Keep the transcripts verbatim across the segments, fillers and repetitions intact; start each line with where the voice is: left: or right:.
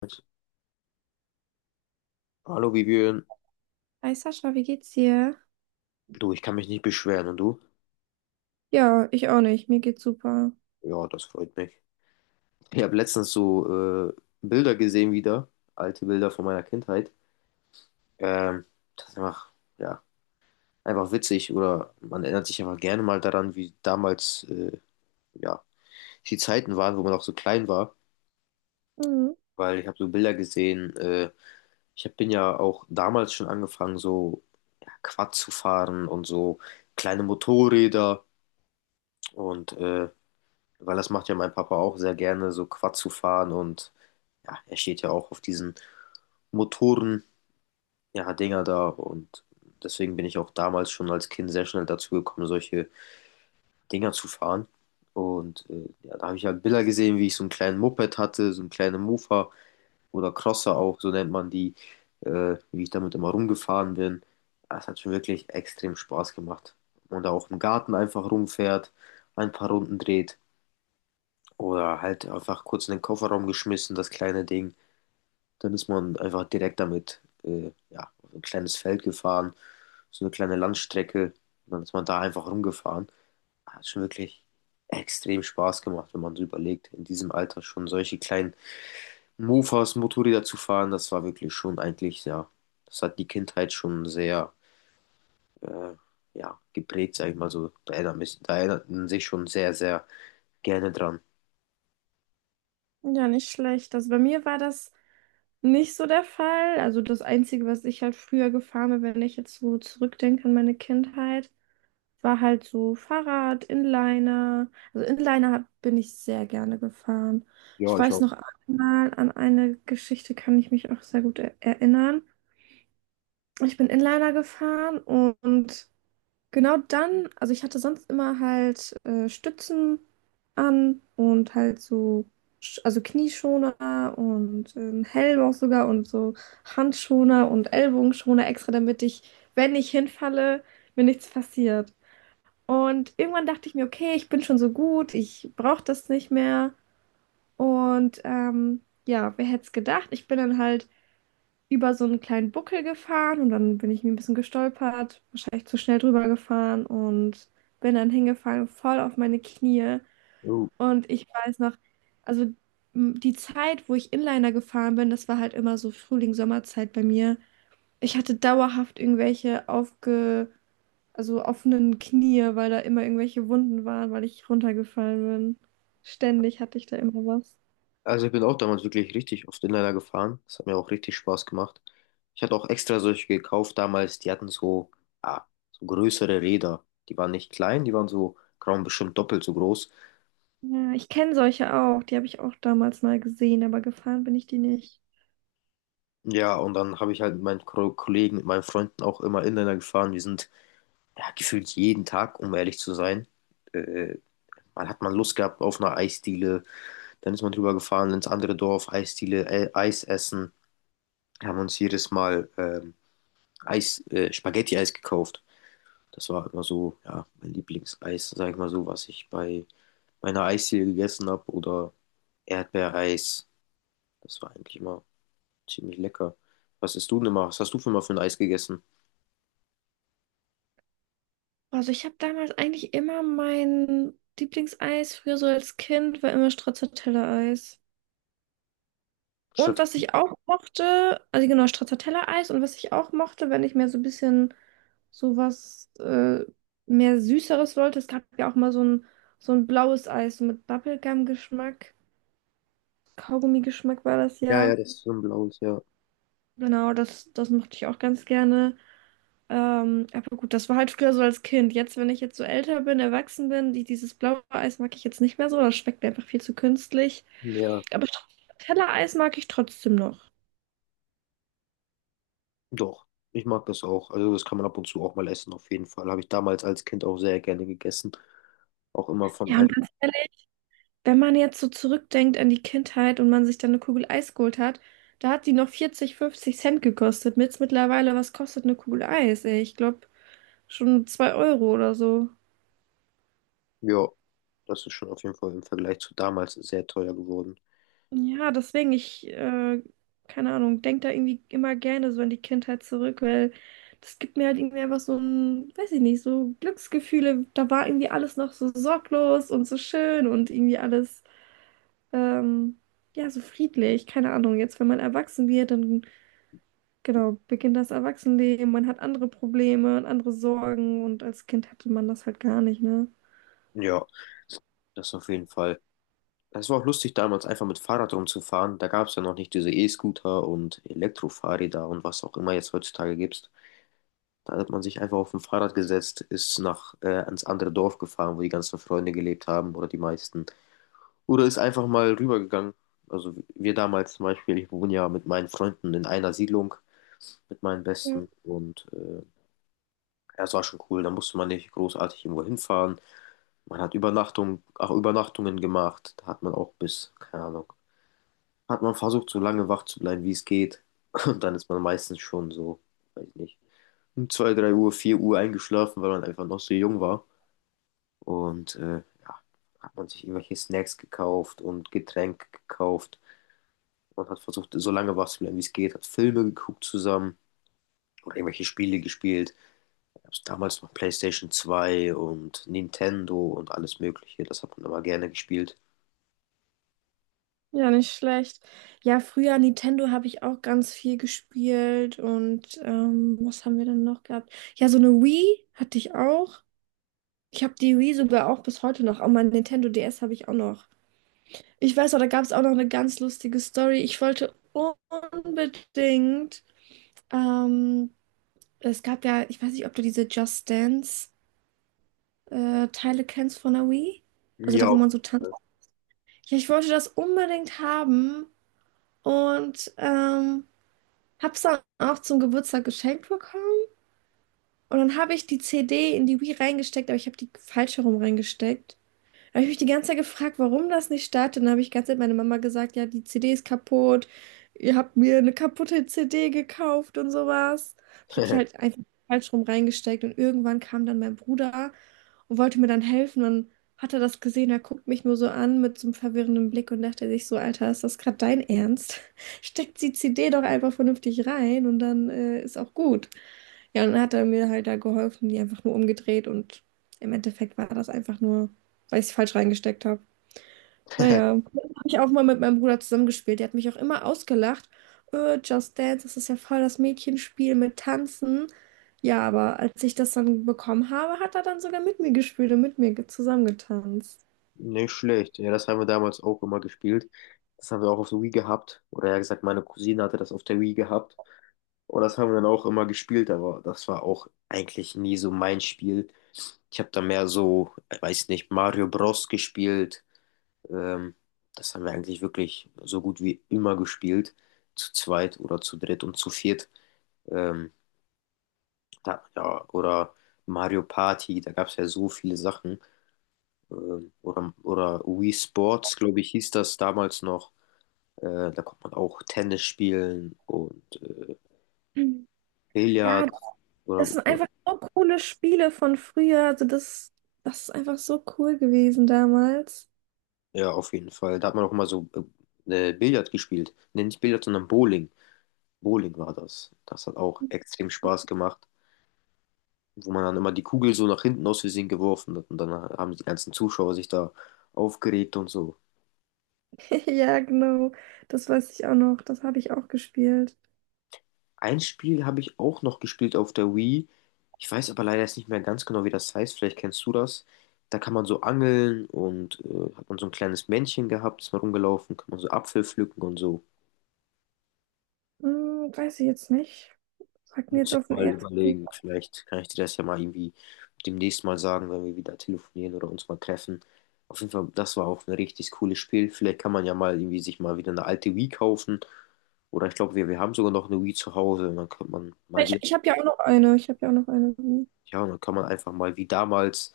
left: Mit, Hallo Vivian,
right: Hi Sascha, wie geht's dir?
left: du, ich kann mich nicht beschweren und du?
right: Ja, ich auch nicht. Mir geht's super.
left: Ja, das freut mich. Ich habe letztens so äh, Bilder gesehen wieder, alte Bilder von meiner Kindheit. Ähm, das ist einfach, ja, einfach witzig oder man erinnert sich einfach gerne mal daran, wie damals, äh, ja, die Zeiten waren, wo man auch so klein war,
right: Mhm.
left: weil ich habe so Bilder gesehen. Äh, ich hab, bin ja auch damals schon angefangen, so ja, Quad zu fahren und so kleine Motorräder. und äh, Weil das macht ja mein Papa auch sehr gerne, so Quad zu fahren und ja, er steht ja auch auf diesen Motoren, ja, Dinger da und deswegen bin ich auch damals schon als Kind sehr schnell dazu gekommen, solche Dinger zu fahren. Und äh, ja, da habe ich halt Bilder gesehen, wie ich so einen kleinen Moped hatte, so einen kleinen Mofa oder Crosser auch, so nennt man die, äh, wie ich damit immer rumgefahren bin. Das hat schon wirklich extrem Spaß gemacht. Und da auch im Garten einfach rumfährt, ein paar Runden dreht. Oder halt einfach kurz in den Kofferraum geschmissen, das kleine Ding. Dann ist man einfach direkt damit, äh, ja, auf ein kleines Feld gefahren, so eine kleine Landstrecke. Dann ist man da einfach rumgefahren. Ah, Hat schon wirklich extrem Spaß gemacht, wenn man so überlegt, in diesem Alter schon solche kleinen Mofas, Motorräder zu fahren. Das war wirklich schon eigentlich, ja, das hat die Kindheit schon sehr, äh, ja, geprägt, sag ich mal so. Da erinnert mich, da erinnert man sich schon sehr, sehr gerne dran.
right: Ja, nicht schlecht. Also bei mir war das nicht so der Fall. Also das Einzige, was ich halt früher gefahren bin, wenn ich jetzt so zurückdenke an meine Kindheit, war halt so Fahrrad, Inliner. Also Inliner hab- bin ich sehr gerne gefahren. Ich
left: Ja, ich
right: weiß
left: auch.
right: noch einmal, an eine Geschichte kann ich mich auch sehr gut er erinnern. Ich bin Inliner gefahren und genau dann, also ich hatte sonst immer halt äh, Stützen an und halt so, Sch- also Knieschoner und äh, einen Helm auch sogar und so Handschoner und Ellbogenschoner extra, damit ich, wenn ich hinfalle, mir nichts passiert. Und irgendwann dachte ich mir, okay, ich bin schon so gut, ich brauche das nicht mehr. Und ähm, ja, wer hätte es gedacht? Ich bin dann halt über so einen kleinen Buckel gefahren und dann bin ich mir ein bisschen gestolpert, wahrscheinlich zu schnell drüber gefahren und bin dann hingefallen, voll auf meine Knie.
left: Jo.
right: Und ich weiß noch, also m, die Zeit, wo ich Inliner gefahren bin, das war halt immer so Frühling, Sommerzeit bei mir. Ich hatte dauerhaft irgendwelche aufge, also offenen Knie, weil da immer irgendwelche Wunden waren, weil ich runtergefallen bin. Ständig hatte ich da immer was.
left: Also ich bin auch damals wirklich richtig oft Inliner gefahren. Das hat mir auch richtig Spaß gemacht. Ich hatte auch extra solche gekauft damals, die hatten so, ah, so größere Räder. Die waren nicht klein, die waren so, keine Ahnung, bestimmt doppelt so groß.
right: Ja, ich kenne solche auch, die habe ich auch damals mal gesehen, aber gefahren bin ich die nicht.
left: Ja, und dann habe ich halt mit meinen Ko- Kollegen, mit meinen Freunden auch immer Inliner gefahren. Wir sind ja, gefühlt jeden Tag, um ehrlich zu sein. Äh, Man hat man Lust gehabt auf eine Eisdiele, dann ist man drüber gefahren ins andere Dorf, Eisdiele, äh, Eis essen. haben uns jedes Mal ähm, Eis, äh, Spaghetti-Eis gekauft. Das war immer so, ja, mein Lieblingseis, sag ich mal so, was ich bei meiner Eisdiele gegessen habe oder Erdbeereis. Das war eigentlich immer ziemlich lecker. Was isst du denn immer? Was hast du für mal für ein Eis gegessen?
right: Also ich habe damals eigentlich immer mein Lieblingseis, früher so als Kind, war immer Stracciatella-Eis. Und
left: Statt,
right: was ich auch mochte, also genau, Stracciatella-Eis, und was ich auch mochte, wenn ich mir so ein bisschen sowas äh, mehr Süßeres wollte, es gab ja auch mal so ein, so ein blaues Eis, so mit Bubblegum-Geschmack, Kaugummi-Geschmack war das
left: ja,
right: ja.
left: ja, das ist so ein blaues, ja.
right: Genau, das, das mochte ich auch ganz gerne. Ähm, aber gut, das war halt früher so als Kind. Jetzt, wenn ich jetzt so älter bin, erwachsen bin, die, dieses blaue Eis mag ich jetzt nicht mehr so. Das schmeckt mir einfach viel zu künstlich.
left: Ja,
right: Aber Tellereis mag ich trotzdem noch.
left: doch. Ich mag das auch. Also das kann man ab und zu auch mal essen, auf jeden Fall. Habe ich damals als Kind auch sehr gerne gegessen. Auch immer von
right: Ja,
left: Eis.
right: und ganz ehrlich, wenn man jetzt so zurückdenkt an die Kindheit und man sich dann eine Kugel Eis geholt hat, da hat die noch vierzig fünfzig Cent gekostet. Mit mittlerweile, was kostet eine Kugel Eis? Ey, ich glaube schon zwei Euro oder so.
left: Ja, das ist schon auf jeden Fall im Vergleich zu damals sehr teuer geworden.
right: Ja, deswegen, ich, äh, keine Ahnung, denke da irgendwie immer gerne so an die Kindheit zurück, weil das gibt mir halt irgendwie einfach so ein, weiß ich nicht, so Glücksgefühle. Da war irgendwie alles noch so sorglos und so schön und irgendwie alles, ähm, ja, so friedlich. Keine Ahnung, jetzt, wenn man erwachsen wird, dann, genau, beginnt das Erwachsenenleben, man hat andere Probleme und andere Sorgen, und als Kind hatte man das halt gar nicht, ne?
left: Ja, das auf jeden Fall. Es war auch lustig damals einfach mit Fahrrad rumzufahren. Da gab es ja noch nicht diese E-Scooter und Elektrofahrräder und was auch immer jetzt heutzutage gibt. Da hat man sich einfach auf ein Fahrrad gesetzt, ist nach äh, ans andere Dorf gefahren, wo die ganzen Freunde gelebt haben oder die meisten. Oder ist einfach mal rübergegangen. Also wir damals zum Beispiel, ich wohne ja mit meinen Freunden in einer Siedlung, mit meinen Besten und äh, ja, es war schon cool. Da musste man nicht großartig irgendwo hinfahren. Man hat Übernachtung, auch Übernachtungen gemacht. Da hat man auch bis, keine Ahnung. hat man versucht, so lange wach zu bleiben, wie es geht. Und dann ist man meistens schon so, weiß nicht, um zwei drei Uhr, vier Uhr eingeschlafen, weil man einfach noch so jung war. Und äh, ja, hat man sich irgendwelche Snacks gekauft und Getränke gekauft. Und hat versucht, so lange wach zu bleiben, wie es geht, hat Filme geguckt zusammen oder irgendwelche Spiele gespielt. Gab's damals noch PlayStation zwei und Nintendo und alles Mögliche. Das hat man immer gerne gespielt.
right: Ja, nicht schlecht. Ja, früher Nintendo habe ich auch ganz viel gespielt, und ähm, was haben wir denn noch gehabt? Ja, so eine Wii hatte ich auch. Ich habe die Wii sogar auch bis heute noch. Auch mein Nintendo D S habe ich auch noch. Ich weiß auch, da gab es auch noch eine ganz lustige Story. Ich wollte unbedingt, ähm, es gab ja, ich weiß nicht, ob du diese Just Dance äh, Teile kennst von der Wii. Also da, wo
left: Ja.
right: man so tanzt. Ja, ich wollte das unbedingt haben, und ähm, hab's dann auch zum Geburtstag geschenkt bekommen. Und dann habe ich die C D in die Wii reingesteckt, aber ich habe die falsch herum reingesteckt. Habe ich mich die ganze Zeit gefragt, warum das nicht startet. Dann habe ich die ganze Zeit meine Mama gesagt, ja, die C D ist kaputt. Ihr habt mir eine kaputte C D gekauft und sowas. Ich habe die halt einfach falsch rum reingesteckt, und irgendwann kam dann mein Bruder und wollte mir dann helfen. Dann hat er das gesehen, er guckt mich nur so an mit so einem verwirrenden Blick und dachte sich so, Alter, ist das gerade dein Ernst? Steckt die C D doch einfach vernünftig rein, und dann äh, ist auch gut. Ja, und dann hat er mir halt da geholfen, die einfach nur umgedreht, und im Endeffekt war das einfach nur, weil ich es falsch reingesteckt habe. Naja, habe ich auch mal mit meinem Bruder zusammengespielt. Der hat mich auch immer ausgelacht. Äh, Just Dance, das ist ja voll das Mädchenspiel mit Tanzen. Ja, aber als ich das dann bekommen habe, hat er dann sogar mit mir gespielt und mit mir ge- zusammengetanzt.
left: Nicht schlecht. Ja, das haben wir damals auch immer gespielt. Das haben wir auch auf der Wii gehabt. Oder ja gesagt, meine Cousine hatte das auf der Wii gehabt. Und das haben wir dann auch immer gespielt, aber das war auch eigentlich nie so mein Spiel. Ich habe da mehr so, ich weiß nicht, Mario Bros. Gespielt. Ähm, das haben wir eigentlich wirklich so gut wie immer gespielt. Zu zweit oder zu dritt und zu viert. Ähm, da, ja, oder Mario Party, da gab es ja so viele Sachen. Ähm, Oder, oder Wii Sports, glaube ich, hieß das damals noch. Äh, da kommt man auch Tennis spielen und äh,
right: Ja,
left: Billard. Oder,
right: das sind einfach so coole Spiele von früher. Also das, das ist einfach so cool gewesen damals.
left: ja, auf jeden Fall. Da hat man auch mal so äh, äh, Billard gespielt. Nee, nicht Billard, sondern Bowling. Bowling war das. Das hat auch extrem Spaß gemacht, wo man dann immer die Kugel so nach hinten aus Versehen geworfen hat und dann haben die ganzen Zuschauer sich da aufgeregt und so.
right: Ja, genau. Das weiß ich auch noch. Das habe ich auch gespielt.
left: Ein Spiel habe ich auch noch gespielt auf der Wii. Ich weiß aber leider jetzt nicht mehr ganz genau, wie das heißt. Vielleicht kennst du das. Da kann man so angeln und äh, hat man so ein kleines Männchen gehabt, ist mal rumgelaufen, kann man so Apfel pflücken und so.
right: Hm, weiß ich jetzt nicht. Sagt mir
left: Muss
right: jetzt
left: ich
right: auf den
left: mal
right: ersten.
left: überlegen. Vielleicht kann ich dir das ja mal irgendwie demnächst mal sagen, wenn wir wieder telefonieren oder uns mal treffen. Auf jeden Fall, das war auch ein richtig cooles Spiel. Vielleicht kann man ja mal irgendwie sich mal wieder eine alte Wii kaufen. Oder ich glaube, wir, wir haben sogar noch eine Wii zu Hause. Und dann kann man mal
right: Ich,
left: wieder,
right: ich habe ja auch noch eine. Ich habe ja auch noch eine.
left: ja, und dann kann man einfach mal wie damals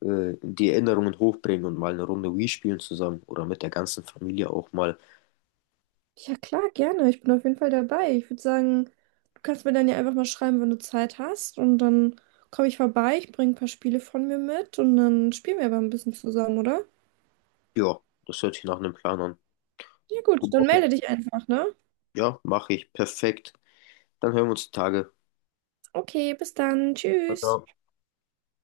left: äh, die Erinnerungen hochbringen und mal eine Runde Wii spielen zusammen oder mit der ganzen Familie auch mal.
right: Ja, klar, gerne. Ich bin auf jeden Fall dabei. Ich würde sagen, du kannst mir dann ja einfach mal schreiben, wenn du Zeit hast. Und dann komme ich vorbei. Ich bringe ein paar Spiele von mir mit. Und dann spielen wir aber ein bisschen zusammen, oder?
left: Ja, das hört sich nach einem Plan an.
right: Ja, gut. Dann
left: Okay.
right: melde dich einfach, ne?
left: Ja, mache ich. Perfekt. Dann hören wir uns die Tage.
right: Okay, bis dann.
left: Ciao,
right: Tschüss.
left: ciao.